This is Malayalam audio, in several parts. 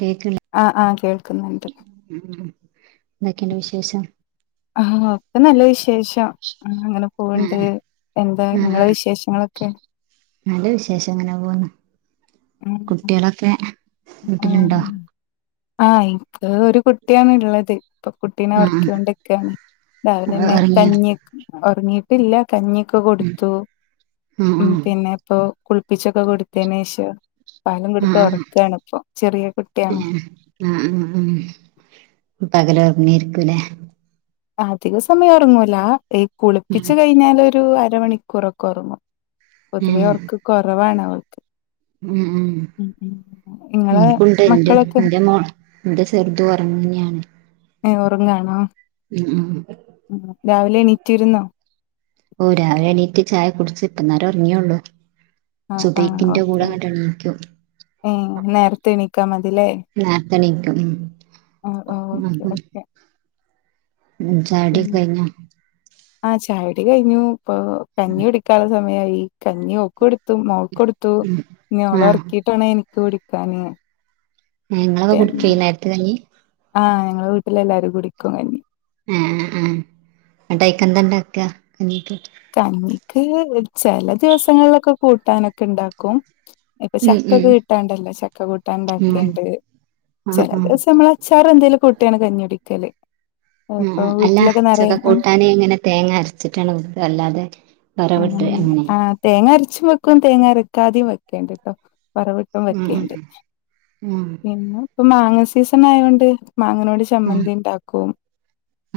കേക്കണില്ല ആഹ് ആഹ് കേൾക്കുന്നുണ്ട് ഉം എന്തൊക്കെയുണ്ട് വിശേഷം ആഹ് ഒക്ക നല്ല വിശേഷം അങ്ങനെ പോവണ്ട് ആഹ് എന്താ നിങ്ങളെ ആഹ് വിശേഷങ്ങളൊക്കെ നല്ല വിശേഷം ഇങ്ങനെ പോന്ന് കുട്ടികളൊക്കെ ആണ് വീട്ടിലുണ്ടോ ആഹ് എനിക്ക് ഒരു കുട്ടിയാണ് ഉള്ളത് ഇപ്പൊ കുട്ടീനെ ആഹ് ഒറക്ക്യോണ്ടിക്കയാണ് രാവിലന്നെ ഉറങ്ങിയോ കഞ്ഞ്യക്ക് ഒറങ്ങിയിട്ടില്ല കഞ്ഞിയൊക്കെ കൊട്ത്തു ഉം ഉം പിന്നെ ഇപ്പോ കുളിപ്പിച്ചൊക്കെ കെടത്തിന് ശേഷം പാലും കൊട്ത്ത് ആഹ് ഒറക്കാണ് ഇപ്പം ചെറിയ കുട്ടിയാണ് ഏഹ് ആഹ് ആഹ് പകല് ഒറങ്ങായാരിക്കും അല്ലേ അധിക സമയം ഒറങ്ങൂല്ലാ ഈ കുളിപ്പിച്ച് കയിഞ്ഞാലൊ ഒരു അരമണിക്കൂറൊക്കെ ഒറങ്ങും പൊതുവെ ഒറക്ക് കൊറവാണ് അവൾ ഉം ഉം ഉം ഇങ്ങളെ കൊണ്ട് വരണ്ട് മക്കളൊക്കെ എൻ്റെ മോള് എന്റെ ചെറ്തും ഒറങ്ങ്യാ ന്നെയാണ് യെ ഒറങ്ങാണോ ഉം ഉം രാവിലെ എണീറ്റി ഇര്ന്നോ ഓ രാവില എണീറ്റ് ചായ കുടിച്ച് ഇപ്പാന്നേരം ഒറങ്ങിയേള്ളൂ ആഹ് ആഹ് സുബൈഹിയ്ക്കിന്റെ കൂടെ ഓക്കെ അങ്ങാട്ട് എണിക്കും ഏഹ് നേരത്തെ എണിക്കാ മതില്ലേ നേരത്തെ എണീക്കും ഉം ആഹ് ഓക്കെ ഓക്കെ ഉം ചായക്കുടിക്കെ ഉം കയിഞ്ഞോ ആഹ് ചായ കുടി കയിഞ്ഞു ഇപ്പൊ കഞ്ഞി കുടിക്കാനുള്ള സമയായി കഞ്ഞി ഓക്ക് കൊട് ത്തും മോക്ക് കൊടുത്തു ഇനി അവളെ ആഹ് ഒറക്കീട്ട് വേണം എനിക്ക് കുടിക്ക്യാന് ഉം നിങ്ങളൊക്കെ കുടിക്ക്യേ ഈ നേരത്തെ കഞ്ഞി ആഹ് ഞങ്ങളെ വീട്ടിലെ എല്ലാരും കുടിക്കും കഞ്ഞി ഏഹ് ഏഹ് ഇങ്ങെട്ട് അയ്ക്കെന്താ ഇണ്ടാക്കാ കഞ്ഞീക്ക്? കഞ്ഞിക്ക് ചെല ദിവസങ്ങളിലൊക്കെ കൂട്ടാന് ഒക്കെണ്ടാക്കും ഇപ്പൊ ചക്കൊക്കെ ഉം കിട്ടാണ്ടല്ലോ ചക്ക കൂട്ടാൻ ഉം ഉം ഇണ്ടാക്കേണ്ട് ആഹ് ചെല ആഹ് ദിവസം ഞമ്മളെ അച്ചാറും എന്തേലും കുട്ടിയാണ് കഞ്ഞി കൂടിക്കല് ഉം ഉം അല്ലാ ചക്കാ ഉം കൂട്ടാന് എങ്ങനെ തേങ്ങാ അരച്ചിട്ടാണേ വെക്ക? അല്ലാതെ ഉം വറവിട്ട് അങ്ങനെ ആഹ് തേങ്ങാ അരച്ചും വെക്കും തേങ്ങ അരക്കാതെയും വെക്കേണ്ട്ട്ടോ വറവ് ഇട്ടും ഉം വെക്കേണ്ട് ഉം ഉം പിന്നെ ഇപ്പം മാങ്ങ സീസണായോണ്ട് മാങ്ങനോട് ച ഉം ചമ്മന്തിണ്ടാക്കും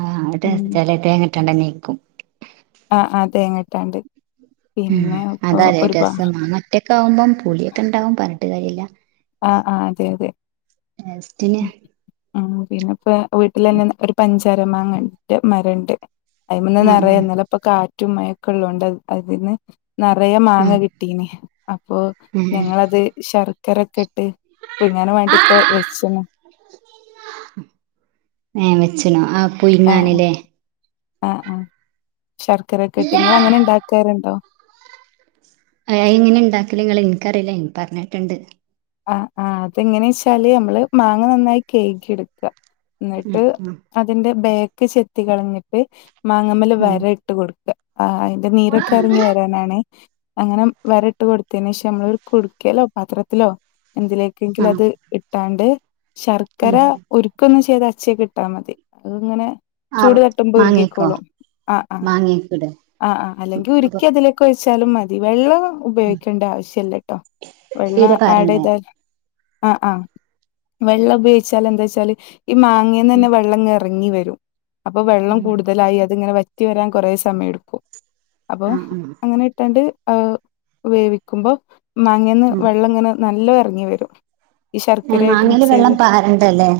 ആഹ് അത് ഉം ടേസ്റ്റാലെ [unintelligible] ആഹ് ആഹ് തേങ്ങട്ടാണ്ട് ഉം പിന്നെ ഇപ്പൊ അതാലേ ഒരുപാ രസം മാങ്ങ ഒറ്റാക്കാവുമ്പം പുളിയക്കെ ഇണ്ടാവും പറഞ്ഞിട്ട് കാര്യല്ല ആഹ് ആഹ് അതെ അതെ ടേസ്റ്റിന് ഉം ആഹ് പിന്നെ പ്പേ വീട്ടിലന്നെ ഒര് പഞ്ചാര മാങ്ങന്റെ മരെണ്ട് അയ്മെന്ന് ഉം നിറയെ ഉം ഇന്നലെ ഇപ്പൊ കാറ്റും, മഴ ഒക്കെള്ളോണ്ട് അതിന്ന് നിറയെ മാങ്ങ ഉം കിട്ടീനി അപ്പൊ ഏഹ് ഞങ്ങളത് ശർക്കര ഇട്ട് പുഴുങ്ങാനും വേണ്ടി ഇപ്പൊ വെച്ച്ണ് ഏഹേ വെച്ച്ണോ ആഹ് ആഹ് പുയിങ്ങാന്ലേ? ആഹ് ആഹ് ശർക്കരക്കെയിട്ട് ഇങ്ങള് അങ്ങനെ ഇണ്ടാക്കാറുണ്ടോ? ആഹ് അത് എങ്ങനെ ഇണ്ടാക്കല് ഇങ്ങള് ഇൻക്കറിയില്ല ഇൻ പറഞ്ഞേട്ട്ണ്ട് ആഹ് ആഹ് അത് എങ്ങനേച്ചാല് ഞമ്മള് മാങ്ങ നന്നായി കയുകി എട്ക്ക ഉം ഇന്നെട്ട് ഉം അതിന്റെ ബാക് ചെത്തി കളഞ്ഞിട്ട് മാങ്ങമ്മെല് ഉം വരയിട്ട് കൊട്ക്ക ആഹ് അ യിന്റെ നീരൊക്കെ എറങ്ങി വെ രാനാണ് അങ്ങനെ വരാ ഇട്ട് കൊട്ത്തേന് ശേഷം നമ്മളൊര് കുട്ക്കേലോ പാത്രത്തിലോ എന്തിലേക്കെങ്കിലും ആഹ് അത് ഇട്ടാണ്ട് ശർക്കര ഉം ഉരുക്കൊന്നും ചെയ്യാതെ അച്ചേക്ക് ഇട്ടാ മതി അത് ഇങ്ങനെ ആഹ് ചൂട് തട്ടുമ്പോ മാങ്ങേക്കോ ഉരുകിക്കോളും ആഹ് ആഹ് മാങ്ങേക്ക്‌ടെ ആഹ് ആഹ് അല്ലെങ്കി അപ്പൊ ഉര്ക്കി അതില് ക്ക് ഒയിച്ചാലും മതി വെള്ളം ഉം ഉപയോഗിക്കേണ്ട ആവിശ്യല്ലട്ടോ വെള്ള തീരെ പാരണ്ടേ ആഹ് ആഹ് വെള്ളം ഉപയോഗിച്ചാല് എന്താച്ചാല് ഈ ഉം മാങ്ങേന്നന്നെ വെള്ളം ഇങ്ങെറങ്ങി വെരും അപ്പം വെള്ളം ഉം കൂടുതലായി അത് ഇങ്ങനെ വ റ്റി വരാൻ കൊറേ സമയെട്ക്കും അപ്പോ ആഹ് ആഹ് അങ്ങനെ ഇട്ടാണ്ട് ആഹ് വേവിക്കുമ്പം മാങ്ങേന്ന് ഉം വെള്ളം ഇങ്ങനെ നല്ലോം എറങ്ങി വെരും ഈ ഏഹ് ശർക്കരായിട്ട് മാങ്ങേല് മിക്സെയ്ത് വെള്ളം പാരണ്ടല്ലേ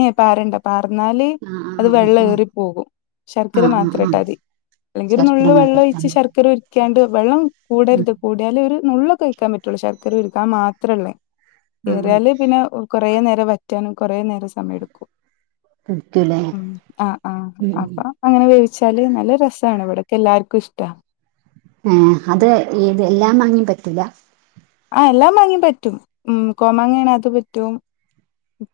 ഏഹ് പാരണ്ട പാർന്നാല് ആഹ് അത് ആഹ് വെള്ളം ആഹ് ഏറി പോകും ആഹ് ശർക്കര ആഹ് ആഹ് മാത്രം ആഹ് ഇട്ടാതി അല്ലെങ്കി ഒരു ശർക്കര നുള്ള് മാത്രം വെള്ളൊഴിച്ച് ശർക്കര ഉ രുക്കിയാണ്ട് വെള്ളം ഉം കൂടരുത് കൂടിയാല് ഒരു നുള്ളൊക്കെ ഒഴിക്കാൻ പറ്റൊള്ളൂ ശർക്കര ഉരുകാൻ മാത്രള്ളെ ഉം ഉം ഏറിയാല് പിന്നെ കൊറേ നേരം വറ്റാനും കൊറേ നേരം സമ സമയെടുക്കും കുടിക്കൂലേ ഉം ആഹ് ആഹ് ഉം അപ്പ ഉം അങ്ങനെ വേവിച്ചാല് നല്ല രസാണ് ഇവിടൊക്കെ എല്ലാർക്കും ഇഷ്ട്ട ഏഹേ അത് ഏത് എല്ലാം മാങ്ങയും പറ്റില്ല? ആഹ് എല്ലാ മാങ്ങിം പറ്റും ഉം കോമാങ്ങാ ആണേ അത് പറ്റും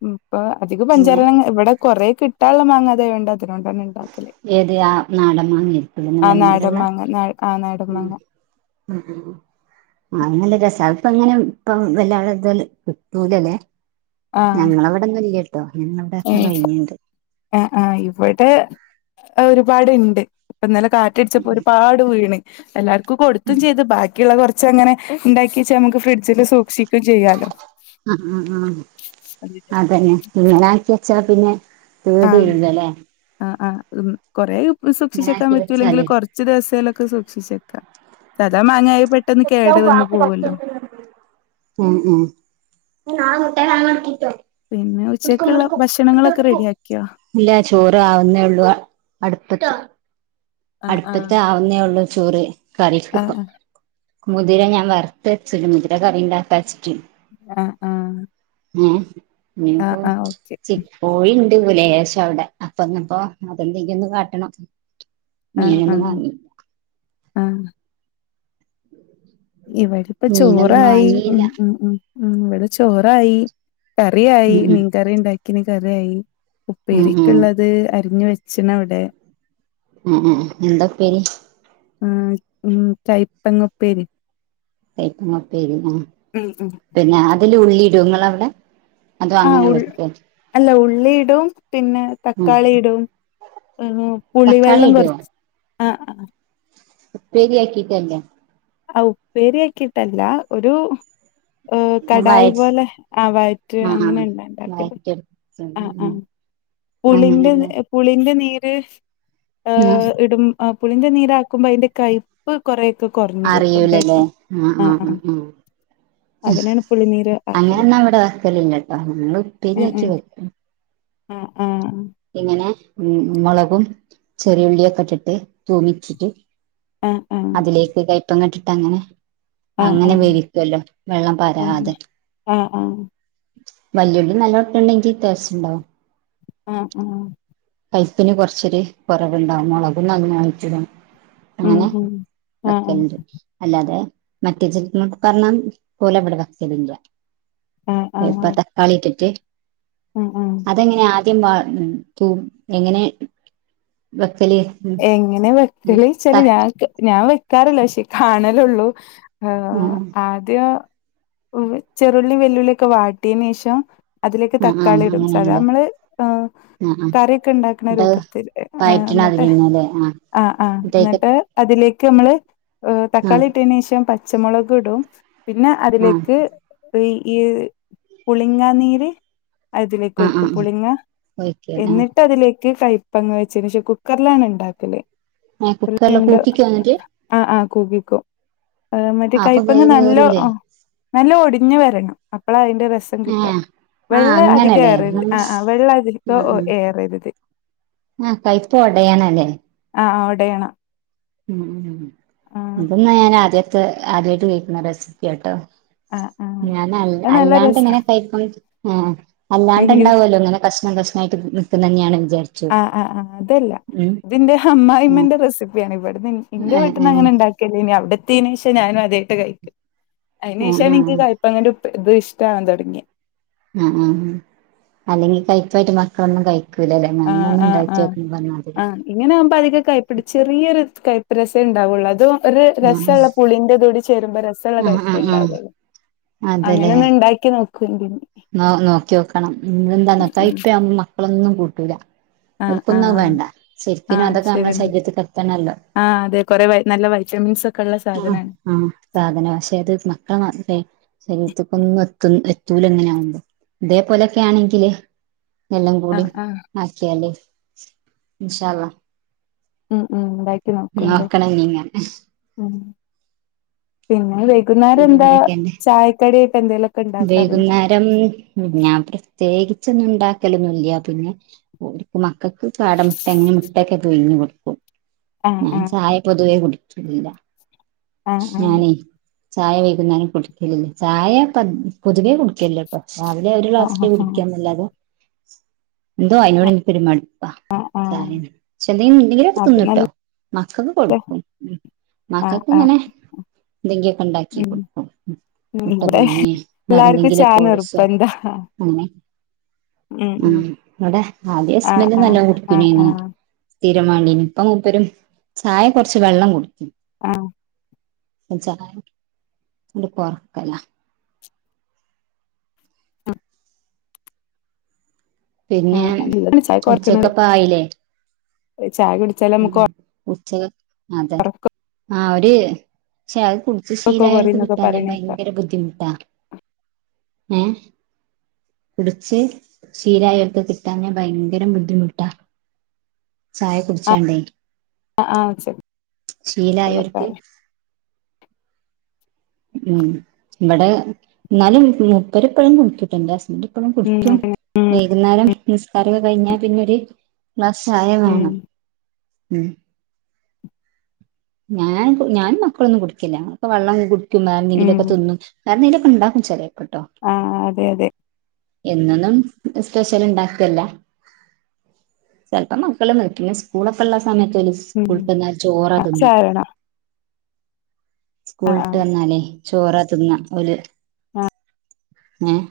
ഇപ്പൊ അധികം പഞ്ചാര എങ്ങനെ മാങ്ങ ഇവടെ കൊറേ കിട്ടാള്ള മാങ്ങാ അത് ആയോണ്ട് അതിനോണ്ടന്നെ ഇണ്ടാക്കല് ഏത് ആ നാടൻ മാങ്ങ ആയിരിക്കുലേ ആ നല്ല നാടൻ മധ്രള്ളെ? മാങ്ങ ന ആ നാടൻ ഉം മാങ്ങ ഉം ആഹ് അത് നല്ല രസാ അത്പ്പ ഇങ്ങനെ ഇപ്പ വല്ലാതെ ഇതുപോലെ കിട്ടൂലലേ? ആഹ് ഞങ്ങളെ ഇവടൊന്നും ഇല്യട്ടോ ഞങ്ങൾതക്കെ കഴിഞ്ഞിണ്ട് ആഹ് ആഹ് ഇവിടെ ഒരുപാടുണ്ട് ഇപ്പന്നലെ കാറ്റടിച്ചപ്പോ ഒരുപാട് വീണ് എല്ലാർക്കു കൊടുത്തും ചെയ്ത് ബാ ക്കിയുള്ള കുറച്ചങ്ങനെ ഇണ്ടാക്കി വച്ചാ നമുക്ക് ഫ്രിഡ്ജില് സൂക്ഷി ആഹ് ആഹ് ആഹ് അതന്നെ ഇങ്ങനെ ആക്കി വച്ചാ പിന്നെ കേട് ആഹ് ഇല്ലല്ലേ ആഹ് ആഹ് ഉം കൊറെ ഇങ്ങനെ സൂക്ഷിച്ചെക്കാൻ ആക്കി പറ്റൂല്ലെങ്കിൽ വെച്ചാലേ കൊറ ച്ച് ദിവസയിലൊക്കെ സൂക്ഷിച്ചേക്കാം സദാ മാങ്ങായി പെട്ടെന്ന് കേട് വന്ന് പോവല്ലോ ഉം ഉം പിന്നെ ഉച്ചക്കുള്ള ഭക്ഷണങ്ങളൊക്കെ റെഡിയാക്കിയോ ഇല്ല ചോറ് ആവുന്നേ ഉള്ളൂ അ അടുപ്പത്ത് ആഹ് ആഹ് അടുപ്പത്ത് ആവുന്നേ ഉള്ള് ചോറ് കറിക്ക് ഇപ്പ ആഹ് മുതിര ഞാൻ വറുത്തെച്ചല്ല മുതിര കറിണ്ടാക്കാ വെച്ചിട്ട് ആഹ് ആഹ് ങ്ങേ ആഹ് ഇനിപ്പോ ആഹ് ഓക്കെ ചി കോഴിണ്ട് ലേശം അവിടെ അപ്പൊന്നപ്പോ അതെന്തെങ്കും ഒന്ന് കാട്ടണം ആഹ് മീനന്നും ആഹ് വാങ്ങി ആഹ് ഇവിടിപ്പം മീനൊന്നും ചോറായി വാങ്ങിയില്ല ആഹ് ആഹ് ആഹ് ഇവിടെ ചോറായി കറിയായി ഉം മീൻകറി ഇണ്ടാക്കിന് കറിയായി ഉം ഉം ഉപ്പേരിക്ക്ള്ളത് അരിഞ്ഞ് വെ ച്ഛന അവിടെ ഉം ഉം എന്താ ഉപ്പേരി ഉം ഉം കൈപ്പങ്ങ്പ്പേരി കൈപ്പങ്ങ്പ്പേരി ആഹ് ഉം ഉം പിന്നെ ആതില് ഉള്ളി ഇടുവോ നിങ്ങളവിടെ ആഹ് ഉ അല്ല ഉള്ളിയിടും പിന്നെ ഉം തക്കാളി ഇടും മ് മ് തക്കാളി പുളിവെള്ളം ഇടോ കുറച്ച് ആ ഉപ്പേരി ആക്കീട്ടല്ലേ ആ ഉപ്പേരി ആക്കിട്ടല്ല ഒരു ഏഹ് വഴ കടായി പോലെ ആ വയറ്റ് ആഹ് ആഹ് അങ്ങനുണ്ടാക്കല് വഴറ്റെടുത്ത് ആഹ് ഉം ആഹ് പുളിന്റെ അങ്ങനെല്ലേ പുളിന്റെ നീര് ആഹ് ഏഹ് ഇടും ആഹ് പുളിന്റെ നീരാക്കുമ്പോ അയ്ന്റെ കയ്പ്പ് കൊറേക്കെ കുറ അറിയൂലല്ലേ ആഹ് ആഹ് ആഹ് ആഹ് അതിനാണ് പുളിനീര് ആക്കല് അങ്ങനെന്ന ഇവടെ വെക്കലില്ലാട്ടോ നമ്മള് ഏഹ് ഉപ്പേരിയാക്കി ഏഹ് വെക്കും ആഹ് ആഹ് ഇങ്ങനെ ഉം ഉം മുളകും ചെറിയുള്ളിയൊക്കെ ഇട്ടിട്ട് തൂമിച്ചിട്ട് ആഹ് അതിലേക്ക് കയ്പം ക ഇട്ടിട്ട് അങ്ങനെ ആഹ് അങ്ങനെ ആഹ് വിരിക്കുവല്ലോ വെള്ളം ആഹ് പരാതെ ആഹ് ആഹ് ആഹ് വല്ല്യുള്ളി നല്ലോണം ഇട്ടെണ്ടെങ്കിൽ ടേസ്റ്റ് ഇണ്ടാവും ആഹ് ആഹ് പൈപ്പിന് കൊറച്ചൊരു കുറവുണ്ടാവും മുളകും അങ്ങ് വാങ്ങിച്ചതും ഉം അങ്ങനെ ഉം ആഹ് ആഹ് വെക്കെണ്ട് അല്ലാതെ മറ്റേ [unintelligible] പറഞ്ഞ പോലവിടെ വെക്കലില്ല ആഹ് ആഹ് ഇപ്പ തക്കാളി ഇട്ടിട്ട് ആഹ് ആഹ് അതെങ്ങനെയാ [unintelligible] എങ്ങനെ വെക്കല് എങ്ങനെ വെക്കല് ഓയ്ചാല് തക്ക ഞാൻ ഞാൻ വെക്കാറില്ല പക്ഷേ കാണലൊള്ളു. ഉം ആദ്യ ചെറുള്ളി വെല്ലുള്ള്യക്കെ വാട്ട്യേനേഷം. അതിലേക്ക് ആഹ് ആഹ് തക്കാളി ഇടും. അങ്ങനെയുണ്ട് സാധാ നമ്മള് ആ ആഹ് ആഹ് കവ്യാെക്കെ ഇണ്ടാക്ക്ണ ന്നട്ട് രൂപത്തില്ലെ ആ ഇന്നിട്ടെ. ആഹ് ആഹ്. തേക്ക് ഇന്നട്ട് അതിലേക്ക് നമ്മള് തക്കാളി ആഹ് ഇട്ട് ട്ടേനേഷം പച്ചമുളക് ഇടും. പിന്നെ ആഹ് അതിലേക്ക്. അപ്പൊ ഈ പുളിങ്ങ നീര് അതിലേക്ക് ആഹ് ഒയ്ക്കും ആഹ് പുളിങ്ങ. ഒഴിക്കല്ലേ എന്നിട്ട് അതിലേക്ക് കഴ ഇപ്പന്ന് [unintelligible] വെച്ചേന്റേഷം കുക്കറ്ലാണ് ഇണ്ടാക്കല്. ആഹ് കുക്കറില് കൂക്കിക്കോ എന്നിട്ട് ആഹ് ആ കൂക്കിക്കും. ഇന്നട്ട് ആഹ് അപ്പൊ കയ്പ്പങ്ങ വേവ് നല്ല കേറൂലേ നല്ല ഒടിഞ്ഞഞ് വരണം. അപ്പള അതിന്റെ രസം കിട്ട ഏഹ് ആഹ് വെള്ള അധികം അങ്ങനല്ലേ ഏറരുത്. ആഹ് ആ ആ വെള്ള അധികം ആഹ് ഏറരുത്. ആഹ് കൈപ്പ ഒടയാനാല്ലെ. ആഹ് ഒടയണം. ഉം ഉം ആഹ് ഇത് ഇന്നാ ഞാൻ ആദ്യത്തെ ആദ്യായിട്ട് കേക്ക്ന്ന റെസിപ്യാട്ടൊ. ആഹ് ആഹ് ഞാന് അത് നല്ല അല്ലാണ്ടെ രസാ ഇങ്ങനെ ക ആ ആഹ് അല്ലാണ്ട്ണ്ടാവൊല്ലോ ഇങ്ങനെ കഷ്ണം കഷ്ണായിട്ട് നിക്കുന്നന്യാണ് വിചാരിച്ച്. ആഹ്. ആഹ്. ആഹ്. അതല്ല ഇതിന്റെ ഉം അമ്മായിമ്മന്റെ റെസിപ്യാണ്. ഇവിടുന്ന് ഇന്റെ ഏഹ് വീട്ടിന്ന് ഏഹ് അങ്ങനെ ഇണ്ടാക്കി നി അവിടത്ത്യേനേഷം ഞാനും അതായിട്ട കഴിക്ക. അതിന് ആഹ് ആഹ് ശേഷാണ് ഇൻക്ക് കയ് ഇപ്പ ങ്ങട്ട് ഇത് ഇഷ്ടവാൻ തൊടങ്യ ഉ ഉം. അല്ലെങ്കിൽ കഴ്പ്പായിട്ട് മക്കളൊന്നും കഴിക് ക്ക്ലലെ. ആഹ് മണ്ണൊന്നും ആഹ് ഇണ്ടായിട്ട് ആഹ് ഉണ്ടാക്കക്ക പറഞ്ഞാതിരി. ആഹ് ഇങ്ങനെ ആകുമ്പ അധികം കൈപ്പിടി ചെറിയൊരു കൈപ്പ് രസെ ഇണ്ടാവൊള്ളു അതോ ഒരു രസ ആഹ് ഇള്ള പുളിന്റെ തൂടി ചേരുമ്പ രസള്ള ആഹ് കയപ്പെ ആഹ് ആഹ് ഇണ്ടാവൊള്ളൂ. അങ്ങനെ ഒന്ന് ഇണ്ടാക്കി നോക്ക്വണ്ടിന്ന്. ഇന്നാ നോക്ക്യാേക്കണം. എന്താണൊ. ഉം കയ്പ്പെ ആണെങ്കിൽ മക്കളൊന്നും കൂട്ടൂല. ആഹ് ഓൽകൊന്നും അത് ആഹ് വേണ്ട. ശരിക്കിനും അതൊക്കെ നമ്മുടെ ശരീരത്തിക്ക് എത്തണല്ലോ. ആ അതെ. കൊറേ നല്ല വൈറ്റമിൻസ് ഒക്കെ ഉള്ള സാധനാണ്. ആ സാധന. പക്ഷെ അത് മക്കളെ മാത്രേ ശരീരത്തിക്കൊന്നും എത്ത എത്തൂല എങ്ങനെയറ ഇതേപോലെക്കെ ആണെങ്കില് എല്ലാം കൂടി ആഹ് ആഹ് ആക്ക്യാല് ല്ലി ഇഷാ അ ഉം ഉം നോക്കണ നീങ്ങാൻ ളം പിന്നെ വൈകുന്നേരം എന്താ പിന്നെന്തൊക്കെണ്ട് ചായക്കട്യാെക്കെ എന്തേലൊക്- വൈകുന്നേരം ഞാൻ പ്രത്യേകിിച്ചൊന്നും ഉണ്ടാക്കലൊന്നുംല്ല പിന്നെ ക്ക് മക്കൾക്ക് ചാട മുട്ട എങ്ങനെ മുട്ടൊക്കെ പുഴ്ങ്ങി കൊടുക്കും. ആഹ് ഞാൻ ആഹ് ചായ പൊതുവെ കടച്ചില്ല ആഹ് ഞാനേ - ചായ വൈകുന്നേരം കുടിക്കല്ല്ല ചായ പൊതുവെ കുടിക്കല്ല പക്ഷ രാവിലെ ഒരു ആഹ് ക്ലാസ്റ്റില ആഹ് കുടപ്പിക്കാ എന്നല്ലാതെ എന്തോ അതിനോട് എനിക്ക് മടി പെ ആഹ് ആഹ് ആഹ് എന്തെങ്കിലും ഉണ്ടെങ്കിലൊക്കെ അത് തിന്നുട്ടോ. നല്ല മാക്കൾക്കൊക്കെ കൊടുക്കും. ആഹ് മക്കക്ക് ആഹ് ഇങ്ങനെ എന്തെങ്കി ഒക്കെ ഇണ്ടാക്കി ഉം ക്ലാടക്കും. ഉം ഇവിടെ പുഴുങ്ങി. വേറെ എല്ലാർക്കും എന്തെങ്കിലും ചായ കോഴ്സോ? നിർബന്ധാ അങ്ങനെ ഉം ഉം ആഹ്. ഇവിടെ ആദ്യ ആഹ് ഹസ്ബെന്റ് ആഹ് നല്ലോ ആഹ് കുടുകുണെന് ആഹ് തീരമാണ്ടീനി. ഇപ്പം മൂപ്പരും ചായ കൊറച്ച് വെള്ളം കുടിക്കും. ആഹ് ചായ ആണ്ട് കൊർക്കല പിന്നെ ആഹ് അതിലാണ് ഉച്ചക്കക്ക് ആയില്ലേ ഒരു ചായ കുട ഉം ഉച്ച അതെ ആഹ് ഒരു ച ച്ച് ഒറക്കൊക്കെ ശീലായോൽക്ക് കൊറയുന്നൊക്കെ കിട്ടാഞാ പറയണേക്കാം ഭയങ്കര ബുദ്ധിമുട്ടാ ഏഹ് കുടിച്ച് ശീലായവർക്ക് കിട്ടാഞാ ഭയങ്കര ബുദ്ധിമുട്ടാ ചായ കുടിച്ചാണ്ടേ ആഹ് ആഹ് ഉച്ചക്കുള്ള ശീലായവർക്ക് ചായ ഉം ഇവിടെ എന്നാലും മുപ്പരെപ്പോഴും കുടിക്ക്ട്ടോ എന്റെ ഹസ്ബൻഡ് എപ്പഴും ഉം കുടിക്കും അതന്നെ ഉം വൈകുന്നേരം നിസ്ക്കാര കഴിഞ്ഞാ പിന്നൊര് ക്ലാസ് ചായ ഉം വേണം ഉം ഞാൻ ഞാൻ മക്കളൊന്നും കുടിക്കില്ല വെള്ളം കുടിക്കുംവേറെ എന്തെങ്കിലും ഒക്കെ ഉം തിന്നും വേറെ ന്തേലൊക്കെ ണ്ടാക്കും ചേലെപ്പം ട്ടോ ആഹ് അതെ അതെ എന്നൊന്നും സ്പെഷ്യൽ ഉണ്ടാക്കല്ല ചിലപ്പോം മക്കള് നിക്കെ സ്കൂളൊക്കെ ഉള്ള സമയത്ത് ഉം സ്കൂളട്ട് ന്നാല് ആഹ് സാരണ ആഹ് സ്കൂളിട്ട് വന്നാലേ ചോറ തിന്ന ഓല് ഏഹ്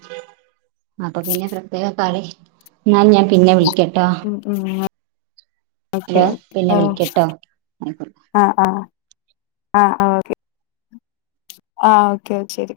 അപ്പൊ പിന്നെ പ്രത്യേക കറി ഞാൻ ഞാൻ പിന്നെ വിളിക്കട്ടോ ഉം ഉം ഓക്കെ ഹലോ ഒക്കെ പിന്നെ വിളിക്കട്ടോ ആയിക്കോട്ടെ ആഹ് ആഹ് ആഹ് ഓക്കെ ആഹ് ഓക്കെ ശരി